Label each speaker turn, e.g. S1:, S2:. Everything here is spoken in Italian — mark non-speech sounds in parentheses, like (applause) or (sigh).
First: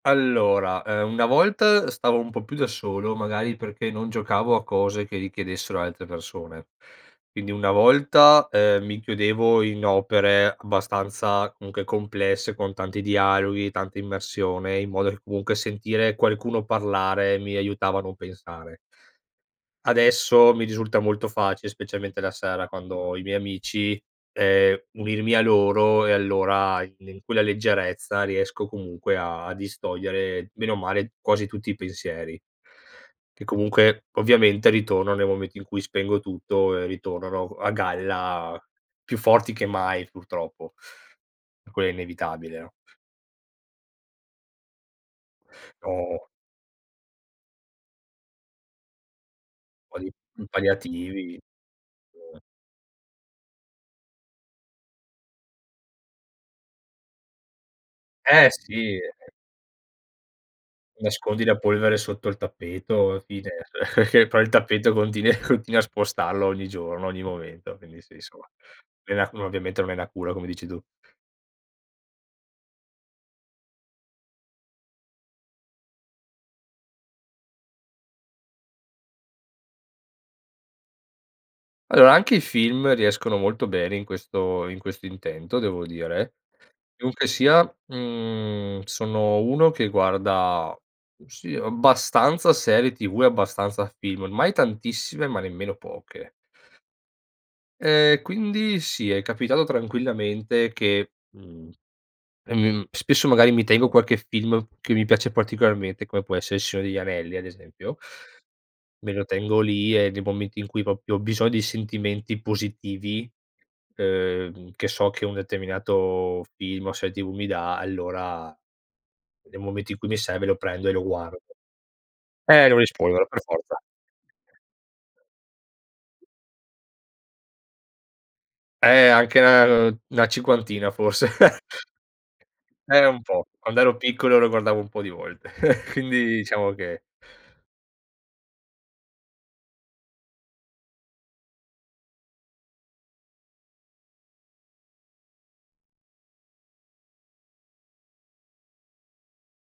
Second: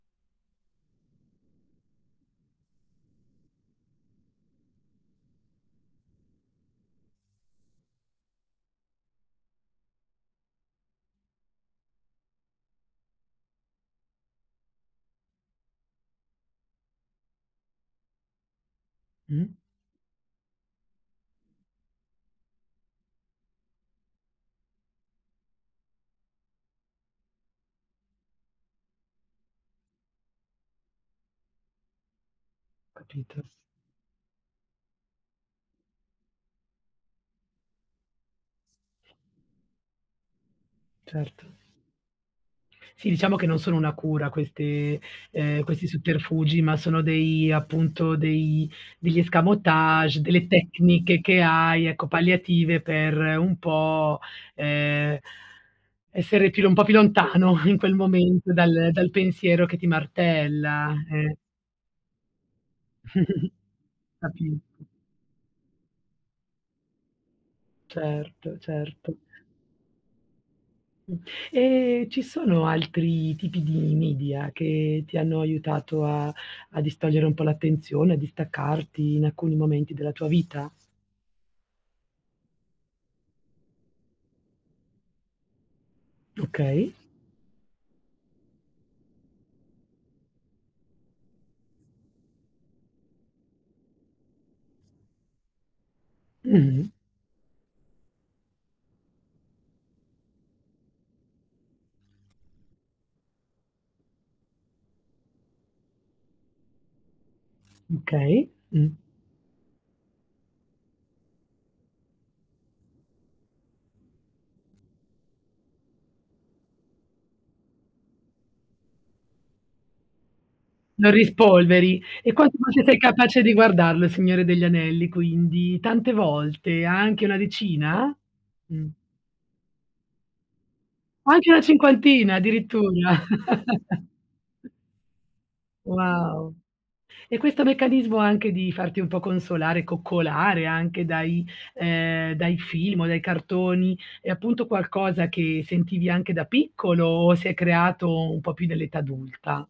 S1: Allora, uhm, una volta stavo un po' più da solo, magari perché non giocavo a cose che richiedessero altre persone. Quindi una volta, ehm, mi chiudevo in opere abbastanza, comunque, complesse, con tanti dialoghi, tanta immersione, in modo che, comunque, sentire qualcuno parlare, mi aiutava a non pensare.
S2: Mh.
S1: Adesso mi risulta molto facile, specialmente la sera, quando ho i miei amici, ehm, unirmi a loro e allora i in quella leggerezza riesco, comunque, a distogliere bene o male, quasi tutti i pensieri che,
S2: Capito.
S1: comunque, ovviamente ritornano, nel momento in cui spengo tutto e, ritornano a g a galla più forti che mai, purtroppo.
S2: Certo.
S1: Quel è inevitabile, no?
S2: Sì, diciamo che non sono una cura queste ehm, questi
S1: No.
S2: sotterfugi, ma sono dei appunto dei degli
S1: Quelli
S2: escamotage,
S1: mhmm,
S2: delle tecniche
S1: palliativi,
S2: che hai, ecco,
S1: mh.
S2: palliative per un po', ehm, essere più un po' più lontano in quel
S1: Eh
S2: momento, dal
S1: sì.
S2: dal pensiero che ti martella, eh
S1: Nascondi la polvere sotto il tappeto, fine,
S2: (chuckles)
S1: (chuckles) poi il
S2: Capisco.
S1: tappeto continui continui a spostarlo ogni giorno, ogni momento. Quindi sì, insomma
S2: Certo, certo.
S1: (unintelligible) ovviamente non è una cura come dici tu.
S2: Mh, e ci sono altri tipi di media che ti hanno aiutato a a distogliere un po' l'attenzione, a distaccarti in alcuni momenti della tua vita?
S1: Allora anche i film riescono molto bene in questo in questo intento devo dire.
S2: Okay.
S1: Comunque sia, mhmm, sono uno che guarda, sì, abbastanza serie TV e abbastanza film, mai tantissime, ma nemmeno poche.
S2: Mh-mh.
S1: Ehm, quindi sì, è capitato, tranquillamente che, mhmm, ehm, m spesso magari mi tengo qualche film che mi piace particolarmente come può essere Il Signore degli Anelli ad esempio
S2: Mh, okay, mh.
S1: me lo tengo lì e nei momenti in cui proprio ho biso di sentimenti positivi, uhm, che so che un determinato film o serie TV mi dà, allora, nel momento in cui mi serve lo prendo e lo
S2: Lo
S1: guardo.
S2: rispolveri. E quanto
S1: Ehm, lo
S2: invece sei
S1: rispolvero, per
S2: capace di
S1: forza.
S2: guardarlo Il Signore degli Anelli, quindi, tante volte? Anche una decina? Mh.
S1: Eh anche, uhm, 'na cinquantina forse.
S2: Anche
S1: (chuckles)
S2: una cinquantina,
S1: Eh
S2: addirittura?
S1: un po'. Quando ero piccolo lo
S2: (chuckles)
S1: guardavo un po' di volte. (chuckles) Quindi
S2: Wow.
S1: diciamo che
S2: E questo meccanismo anche di farti un po' consolare, coccolare anche dai ehm, dai film o dai cartoni è appunto qualcosa che sentivi anche da piccolo, o si è creato un po' più nell'età adulta?